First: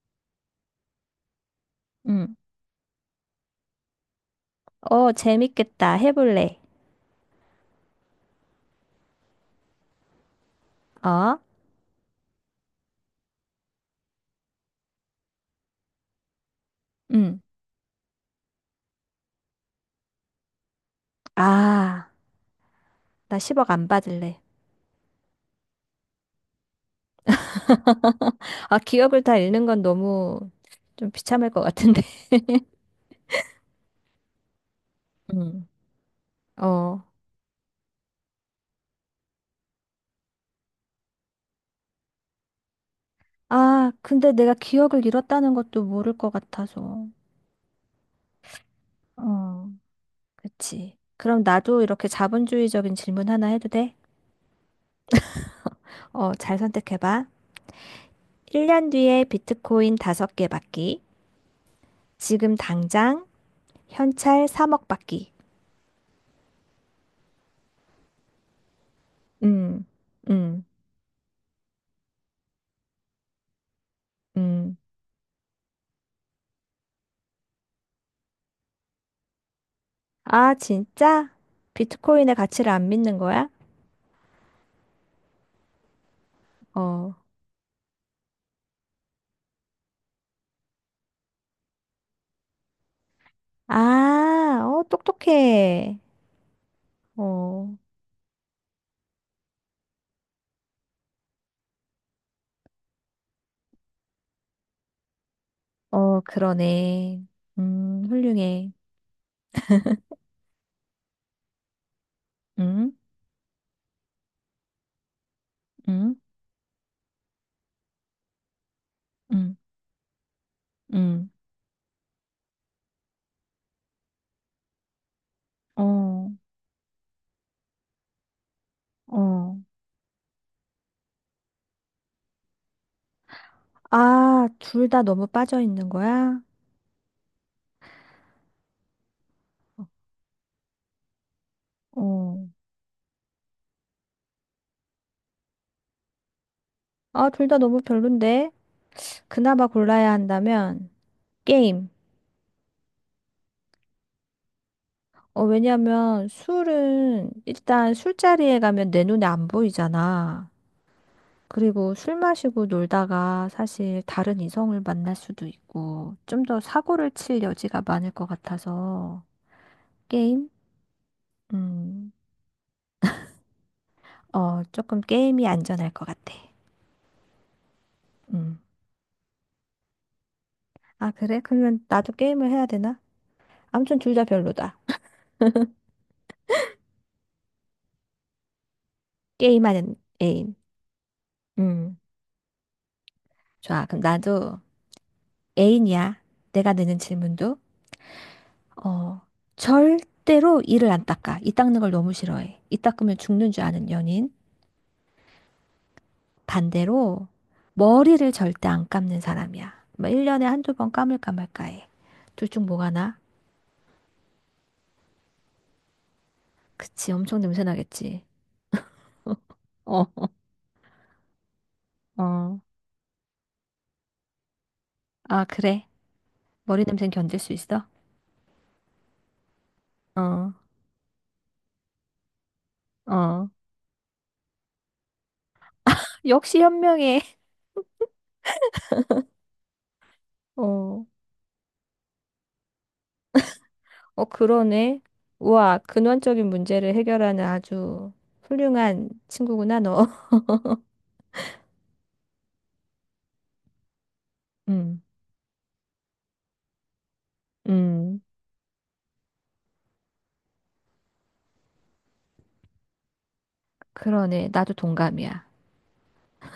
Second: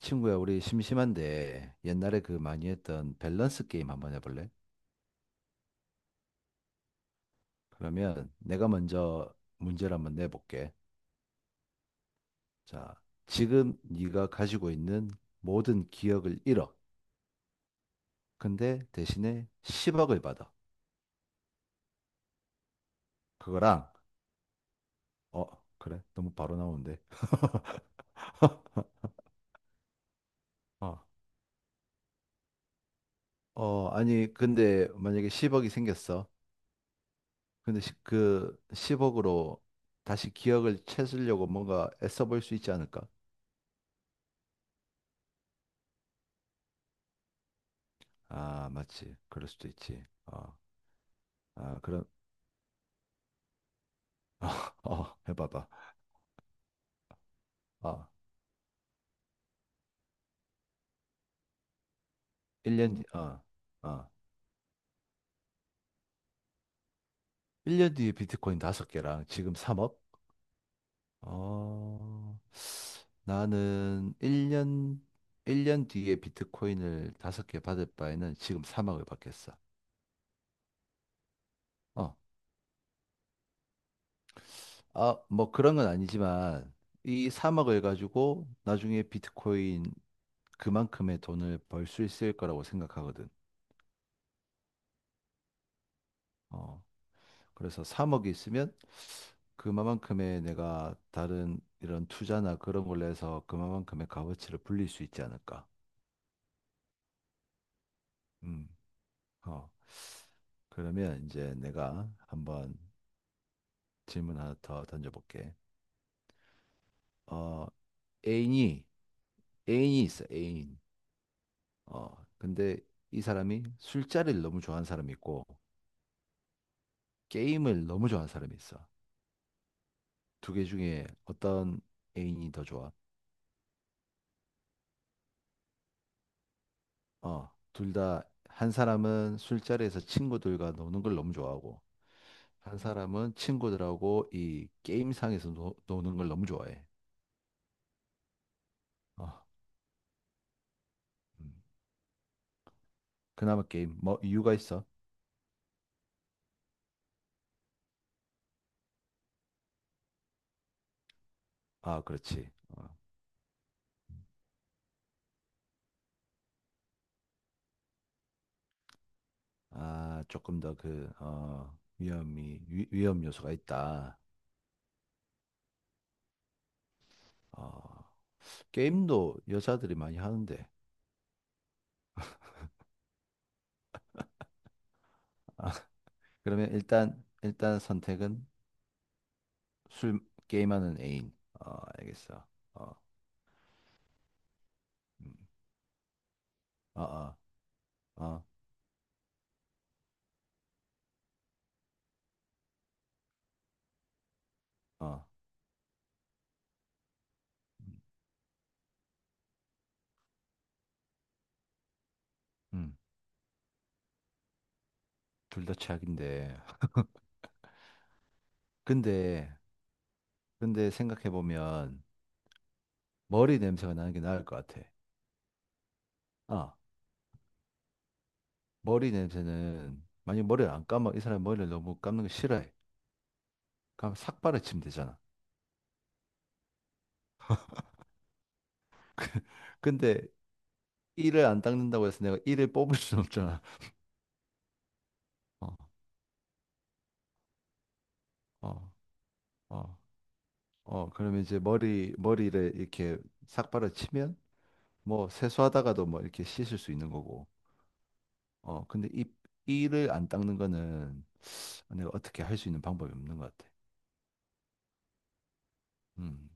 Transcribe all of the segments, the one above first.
친구야, 우리 심심한데 옛날에 그 응. 많이 했던 밸런스 게임 한번 해볼래? 어, 재밌겠다. 해볼래. 그러면 내가 먼저 문제를 한번 내볼게. 어? 자, 지금 네가 가지고 있는 모든 기억을 잃어. 응. 근데 대신에 10억을 받아. 아, 나 10억 안 그거랑 받을래. 어, 그래? 너무 바로 나오는데. 아, 기억을 다 잃는 건 너무 어, 좀 비참할 것 같은데. 아니 근데 만약에 응. 10억이 생겼어. 어. 근데 그 10억으로 다시 기억을 찾으려고 뭔가 애써 볼 수 있지 않을까? 아, 근데 내가 기억을 잃었다는 것도 모를 것 같아서. 아, 맞지. 그럴 수도 어. 있지. 그치. 그럼 아, 나도 그럼, 이렇게 자본주의적인 질문 하나 해도 돼? 해봐봐. 어, 잘 선택해봐. 어, 1년 뒤에 비트코인 5개 받기. 지금 1년, 뒤- 당장 어, 어, 현찰 3억 받기. 일 년 뒤에 비트코인 5개랑 지금 음, 3억? 음, 어, 나는 음. 일 년 뒤에 비트코인을 5개 받을 바에는 지금 3억을 받겠어. 아, 진짜? 어, 비트코인의 가치를 안 믿는 거야? 뭐 그런 건 아니지만, 어. 이 3억을 가지고 나중에 비트코인 그만큼의 돈을 벌 수 있을 거라고 생각하거든. 아, 어, 똑똑해. 어, 어, 그래서 3억이 있으면 그만큼의 내가 다른 이런 투자나 그런 걸로 해서 그만큼의 값어치를 불릴 수 있지 않을까. 어, 그러네. 음. 훌륭해. 어. 그러면 이제 내가 한번 응, 질문 하나 더 던져볼게. 응, 어, 애인이, 응, 애인이 있어, 애인. 응. 근데 이 사람이 술자리를 너무 좋아하는 사람이 있고, 어, 게임을 너무 좋아하는 사람이 있어. 어. 두 개 중에 어떤 애인이 더 좋아? 아, 둘 다 너무 빠져 있는 거야? 둘 다 한 사람은 술자리에서 친구들과 노는 걸 너무 좋아하고 어. 한 사람은 친구들하고 이 게임상에서 노는 걸 너무 좋아해. 아, 둘 다 너무 별론데? 어, 그나마 골라야 한다면, 음. 게임. 그나마 게임 뭐 이유가 있어? 어, 왜냐면 술은 일단 술자리에 가면 내 눈에 안 보이잖아. 그리고 아, 술 그렇지. 마시고 어. 놀다가 사실 다른 이성을 만날 수도 있고, 좀 더 사고를 칠 여지가 많을 것 같아서, 아, 게임? 조금 더 음, 위험 요소가 있다. 어, 조금 게임이 안전할 것 같아. 어, 음. 게임도 여자들이 많이 하는데. 아, 그래? 그러면 나도 게임을 해야 되나? 아무튼 둘 다 별로다. 아, 그러면 일단 선택은 게임하는 술 애인. 게임하는 애인. 어, 음. 알겠어. 어, 좋아. 그럼 나도 음. 애인이야. 내가 내는 어, 어, 질문도. 어, 어, 절대로 이를 안 닦아. 이 닦는 걸 너무 싫어해. 이 닦으면 죽는 줄 아는 연인. 어. 반대로 머리를 절대 안 감는 사람이야. 뭐 1년에 한두 번 감을까 말까 해. 둘 중 뭐가 음, 나? 둘 다 최악인데. 그치, 엄청 냄새 나겠지. 근데, 어, 근데 생각해보면 어. 머리 냄새가 나는 게 나을 것 같아. 아, 그래. 아, 머리 냄새는 견딜 수 있어? 머리 냄새는, 만약 어, 머리를 안 감아, 이 사람이 머리를 너무 감는 거 싫어해. 어. 그럼 삭 발라치면 되잖아. 역시 현명해. 근데 어, 이를 안 닦는다고 해서 내가 이를 뽑을 순 없잖아. 어, 그러네. 어, 우와, 근원적인 문제를 해결하는 아주 어, 훌륭한 친구구나, 어, 너. 어. 그러면 이제 머리를 이렇게 삭 발라치면 음, 뭐 세수하다가도 뭐 이렇게 씻을 수 있는 거고. 음. 근데 이 이를 안 닦는 거는 내가 어떻게 할 수 있는 방법이 없는 것 같아. 그러네. 나도 동감이야. 음.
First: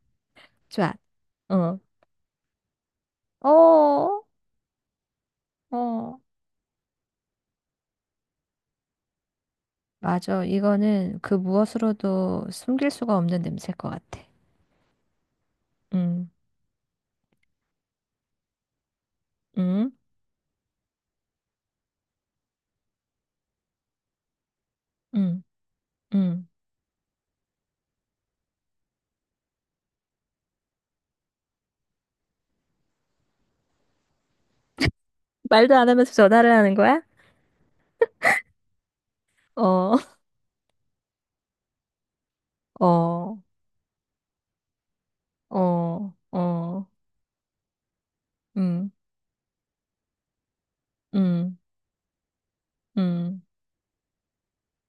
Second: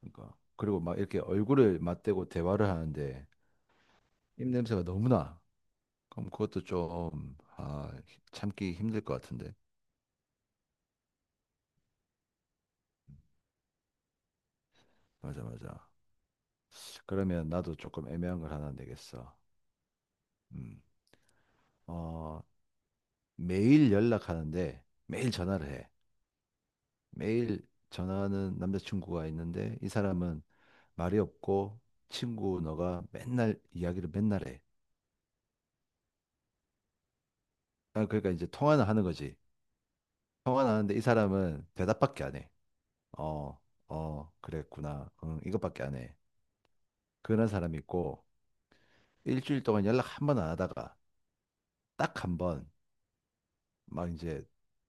그러니까 그리고 좋아. 막 이렇게 얼굴을 어. 맞대고 대화를 하는데 어, 입 냄새가 너무 나. 어. 그럼 그것도 참기 힘들 것 같은데. 맞아. 이거는 그 무엇으로도 숨길 수가 없는 냄새일 것 같아. 맞아, 맞아. 음, 그러면 나도 조금 애매한 걸 하나 내겠어. 음, 음. 어, 매일 연락하는데 매일 음, 전화를 해. 음. 매일 전화하는 남자친구가 있는데 이 사람은 말이 없고 친구 너가 맨날 이야기를 맨날 해. 말도 안 하면서 전화를 하는 거야? 아, 그러니까 이제 통화는 하는 거지. 어, 통화는 하는데 이 사람은 대답밖에 안 해. 어, 어, 어, 그랬구나. 응, 이것밖에 안 해. 어, 어, 그런 사람이 있고, 음, 일주일 동안 연락 한번 안 하다가, 음, 딱 한 번, 음. 막 이제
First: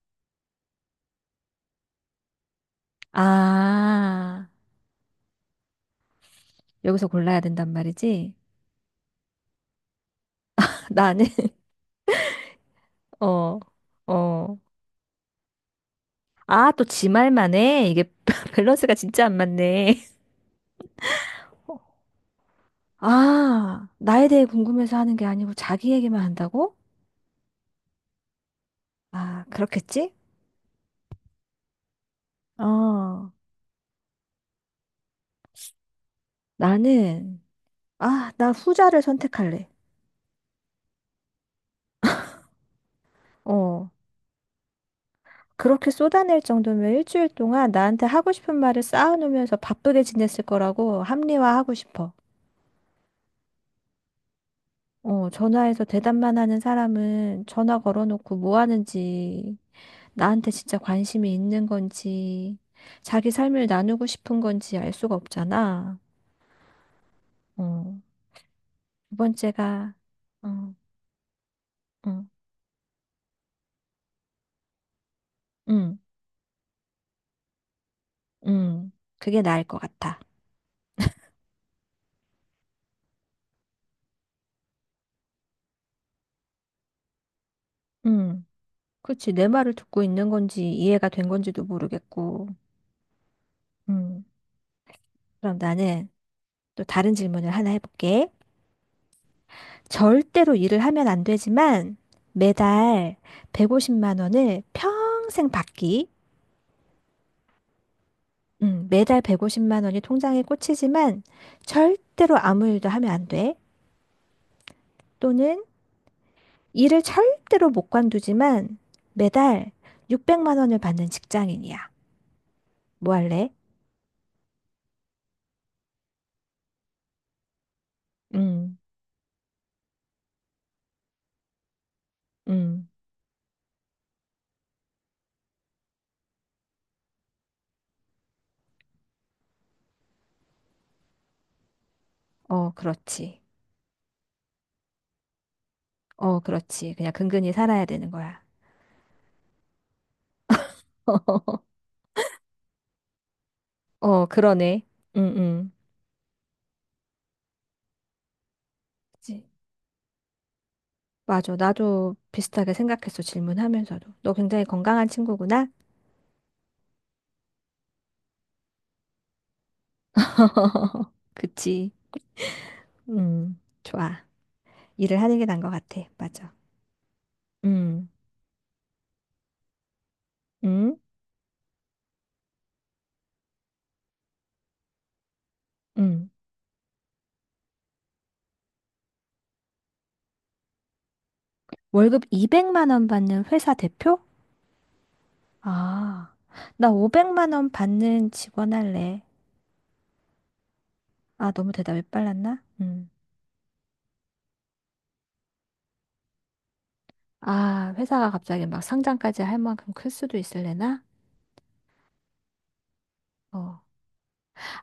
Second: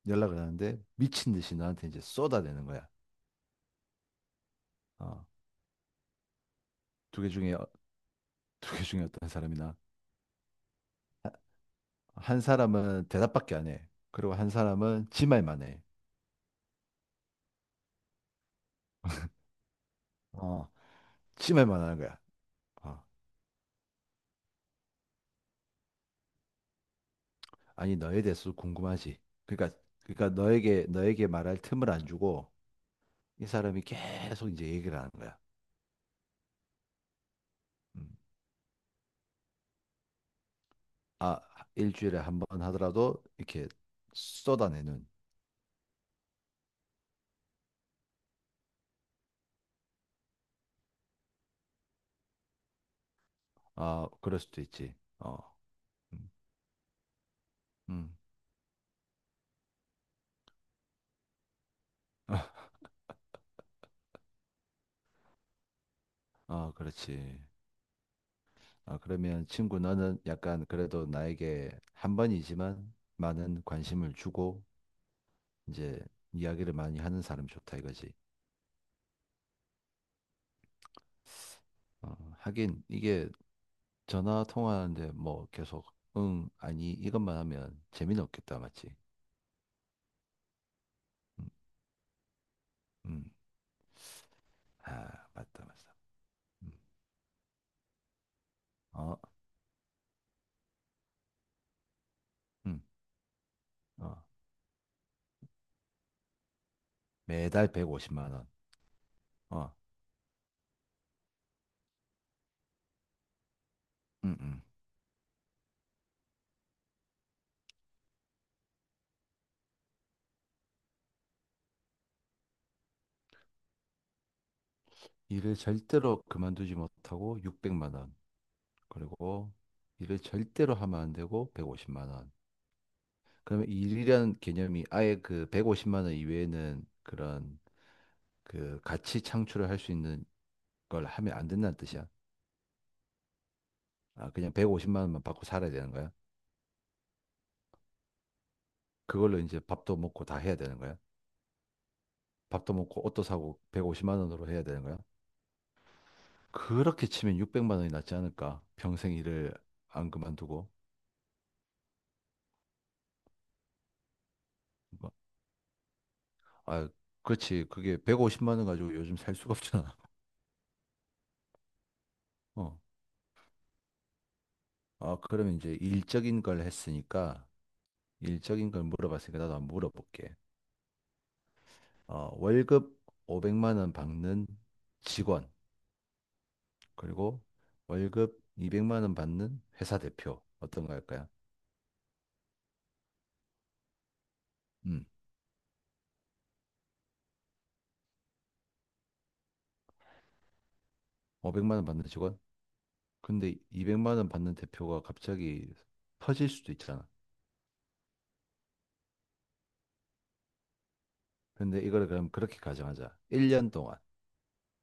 연락을 하는데, 미친 듯이 나한테 이제 쏟아내는 거야. 아, 어, 여기서 두 개 골라야 중에, 된단 말이지? 두 개 중에 어떤 사람이나. 나는, 한 사람은 대답밖에 어, 안 해. 그리고 한 어. 사람은 지 말만 해. 아, 또 지 말만 해. 이게 밸런스가 진짜 안 맞네. 어, 지 말만 하는 거야. 어, 아, 나에 대해 궁금해서 하는 게 아니고 자기 얘기만 한다고? 아니, 너에 대해서 궁금하지. 아, 그러니까, 그렇겠지? 그러니까 너에게 말할 틈을 안 주고, 어. 이 사람이 계속 이제 얘기를 하는 거야. 나는, 음. 아, 나 후자를 선택할래. 아, 일주일에 한번 하더라도 이렇게 어, 쏟아내는. 그렇게 쏟아낼 정도면 일주일 동안 나한테 하고 싶은 말을 쌓아놓으면서 바쁘게 지냈을 거라고 합리화하고 싶어. 아, 그럴 수도 있지. 어, 어, 전화해서 음, 대답만 하는 사람은 전화 음. 걸어놓고 뭐 하는지, 나한테 진짜 관심이 있는 건지, 자기 삶을 나누고 싶은 건지 알 수가 없잖아. 그렇지. 어, 아, 두 그러면 친구 번째가, 너는 약간 응, 그래도 나에게 한 응, 번이지만 많은 관심을 주고 응, 이제 이야기를 많이 하는 사람 좋다 이거지. 응, 그게 나을 것 같아. 하긴 이게 전화 통화하는데 뭐 계속 응, 아니 이것만 하면 재미는 응. 없겠다 맞지? 그치, 내 말을 듣고 있는 건지 이해가 된 음, 건지도 모르겠고. 음. 음. 아, 그럼 맞다 맞다. 나는 음. 또 다른 질문을 하나 해볼게. 어, 절대로 일을 하면 안 되지만 음, 매달 어. 150만 원을 평생 받기. 매달 150만 원. 매달 어, 150만 원이 통장에 꽂히지만 절대로 아무 일도 하면 안 돼. 음, 음. 또는 일을 절대로 못 관두지만 매달 600만 원을 받는 직장인이야. 뭐 할래? 일을 절대로 그만두지 못하고 600만 원. 음, 그리고 일을 절대로 하면 안 되고 150만 원. 음, 그러면 일이라는 개념이 아예 그 150만 원 이외에는 그런 그 가치 창출을 할 수 있는 걸 하면 안 된다는 뜻이야. 어, 그렇지. 아, 그냥 150만 원만 받고 살아야 되는 거야. 어, 그렇지. 그냥 근근히 살아야 되는 거야. 그걸로 이제 밥도 먹고 다 해야 되는 거야. 밥도 먹고 옷도 사고 150만 어, 원으로 해야 되는 그러네. 거야. 응, 응. 그렇게 치면 600만 원이 낫지 않을까? 평생 그치. 일을 안 그만두고. 맞아. 나도 비슷하게 생각했어. 질문하면서도. 너 굉장히 건강한 친구구나? 아, 그렇지. 그게 150만 원 가지고 요즘 살 수가 없잖아. 그치. 어. 좋아. 아, 일을 하는 게 그러면 나은 것 이제 같아. 일적인 맞아. 걸 했으니까, 음, 일적인 걸 물어봤으니까 나도 한번 물어볼게. 음, 월급 500만 원 받는 직원, 음. 그리고 월급 200만 원 받는 회사 대표. 어떤 거 할까요? 월급 200만 원 받는 회사 대표? 음, 아, 나 500만 원 받는 직원 할래. 아, 너무 500만 원 대답이 받는 직원? 빨랐나? 음. 근데 200만 원 받는 대표가 갑자기 터질 수도 있잖아. 아, 회사가 갑자기 막 상장까지 할 만큼 클 수도 있을래나? 근데 이걸 그럼 그렇게 가정하자. 1년 어. 동안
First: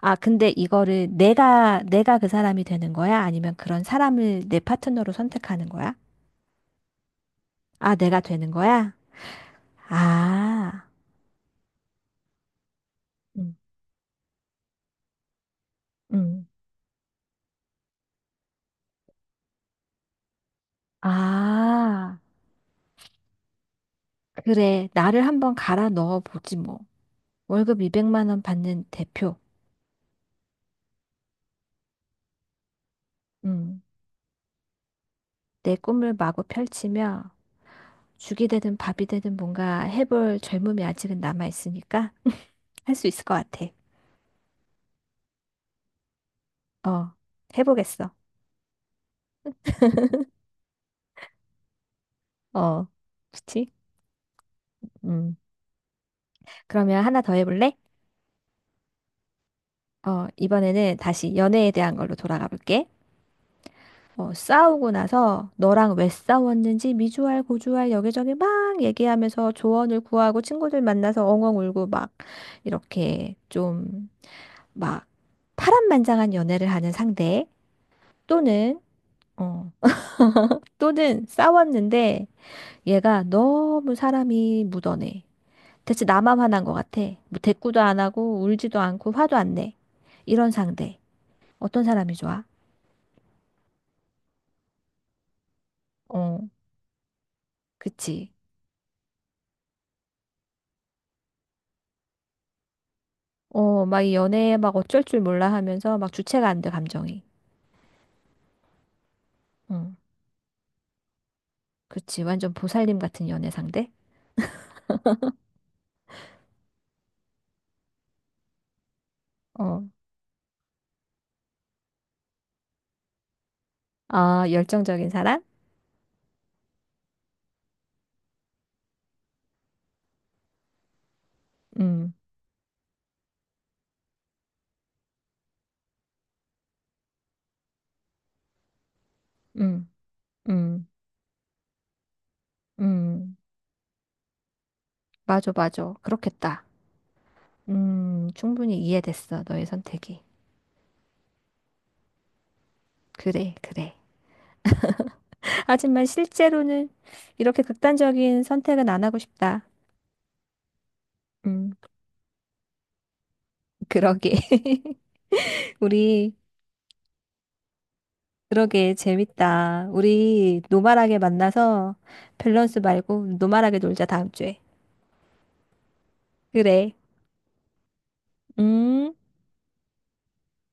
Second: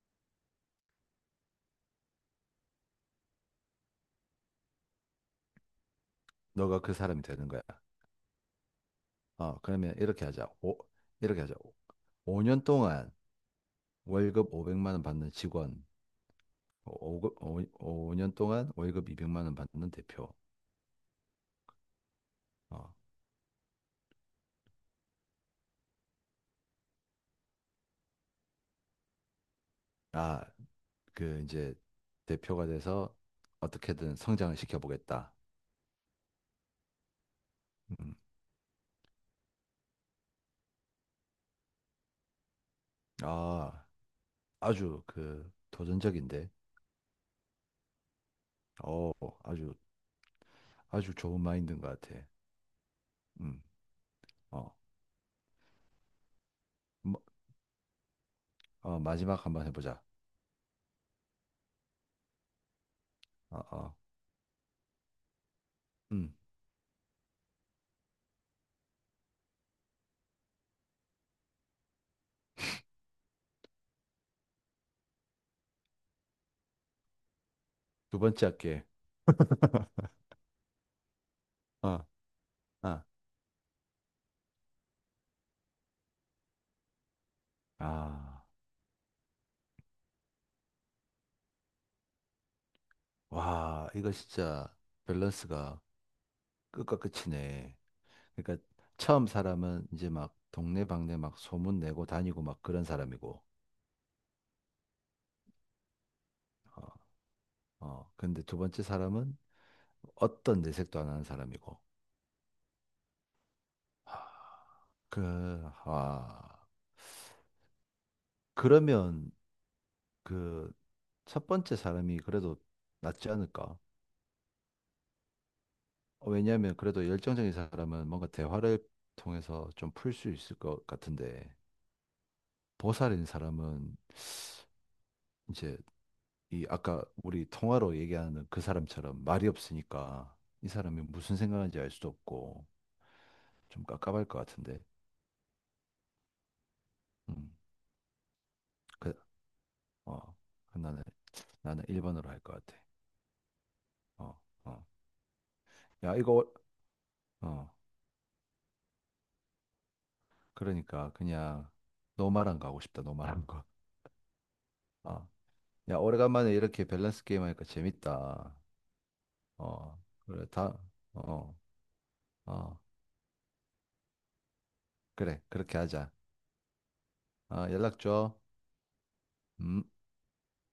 아, 근데 이거를 내가 그 사람이 되는 거야? 아니면 그런 사람을 내 파트너로 선택하는 거야? 너가 그 사람이 되는 거야. 아, 내가 되는 거야? 어, 그러면 이렇게 하자. 오, 아, 이렇게 하자. 5년 동안 음, 월급 500만 원 받는 직원, 음. 년 동안 월급 200만 원 받는 대표. 아, 어, 그래. 나를 한번 갈아 넣어 보지 뭐. 월급 200만 원 받는 대표. 아, 그 이제 대표가 돼서 음. 어떻게든 성장을 시켜보겠다. 내 꿈을 마구 펼치며 음, 죽이 되든 밥이 되든 뭔가 해볼 젊음이 아직은 남아 있으니까 할 수 있을 것 같아. 아, 아주 그 도전적인데, 어, 해보겠어. 어, 아주 아주 좋은 마인드인 것 같아. 어, 음, 그치? 어, 음. 그러면 하나 뭐, 더 해볼래? 마지막 한 번 해보자. 어, 이번에는 다시 연애에 대한 걸로 돌아가 볼게. 어, 어, 어, 싸우고 나서 너랑 왜 음, 싸웠는지 미주알 고주알 여기저기 막 얘기하면서 조언을 구하고 친구들 만나서 엉엉 울고 막 이렇게 좀 막 파란만장한 연애를 하는 상대. 두 번째 또는 할게. 어, 또는 어, 싸웠는데 어. 얘가 너무 사람이 묻어내. 대체 나만 화난 것 같아. 뭐 대꾸도 안 하고 아, 울지도 않고 화도 안 내. 이런 상대 어떤 사람이 좋아? 와, 이거 진짜 밸런스가 어, 끝과 끝이네. 그치. 그러니까 처음 사람은 이제 막 동네방네 막 소문 내고 다니고 막 그런 사람이고, 어, 막 이 연애에 막 어쩔 줄 몰라 하면서 막 주체가 안 돼, 어, 감정이. 근데 두 번째 사람은 응. 어떤 내색도 안 하는 사람이고, 그치. 완전 보살님 같은 연애 상대? 아, 그, 아, 그러면 어. 그 첫 번째 사람이 그래도 낫지 않을까? 아, 열정적인 사람? 왜냐하면 그래도 열정적인 사람은 뭔가 대화를 통해서 좀 풀 수 있을 것 같은데, 음, 보살인 사람은 이제 이 아까 우리 통화로 얘기하는 그 사람처럼 말이 음, 없으니까 이 음, 사람이 무슨 생각하는지 알 수도 없고 음. 좀 깝깝할 것 같은데. 맞아, 맞아. 그렇겠다. 음. 충분히 그, 이해됐어. 너의 어. 선택이. 그 나는 나는 1번으로 할 것 같아. 그래, 그래. 어. 어. 하지만 야, 이거 실제로는 이렇게 어. 극단적인 선택은 안 하고 싶다. 그러니까 그냥 음, 노말한 거 하고 싶다. 노말한 거. 그러게. 어. 야, 우리 오래간만에 이렇게 밸런스 게임 하니까 재밌다. 그러게, 재밌다. 어. 그래. 우리 다 노말하게 어. 만나서 밸런스 어. 말고 노말하게 놀자, 다음 주에. 그래. 그렇게 하자. 그래. 아, 연락 줘. 음. 음.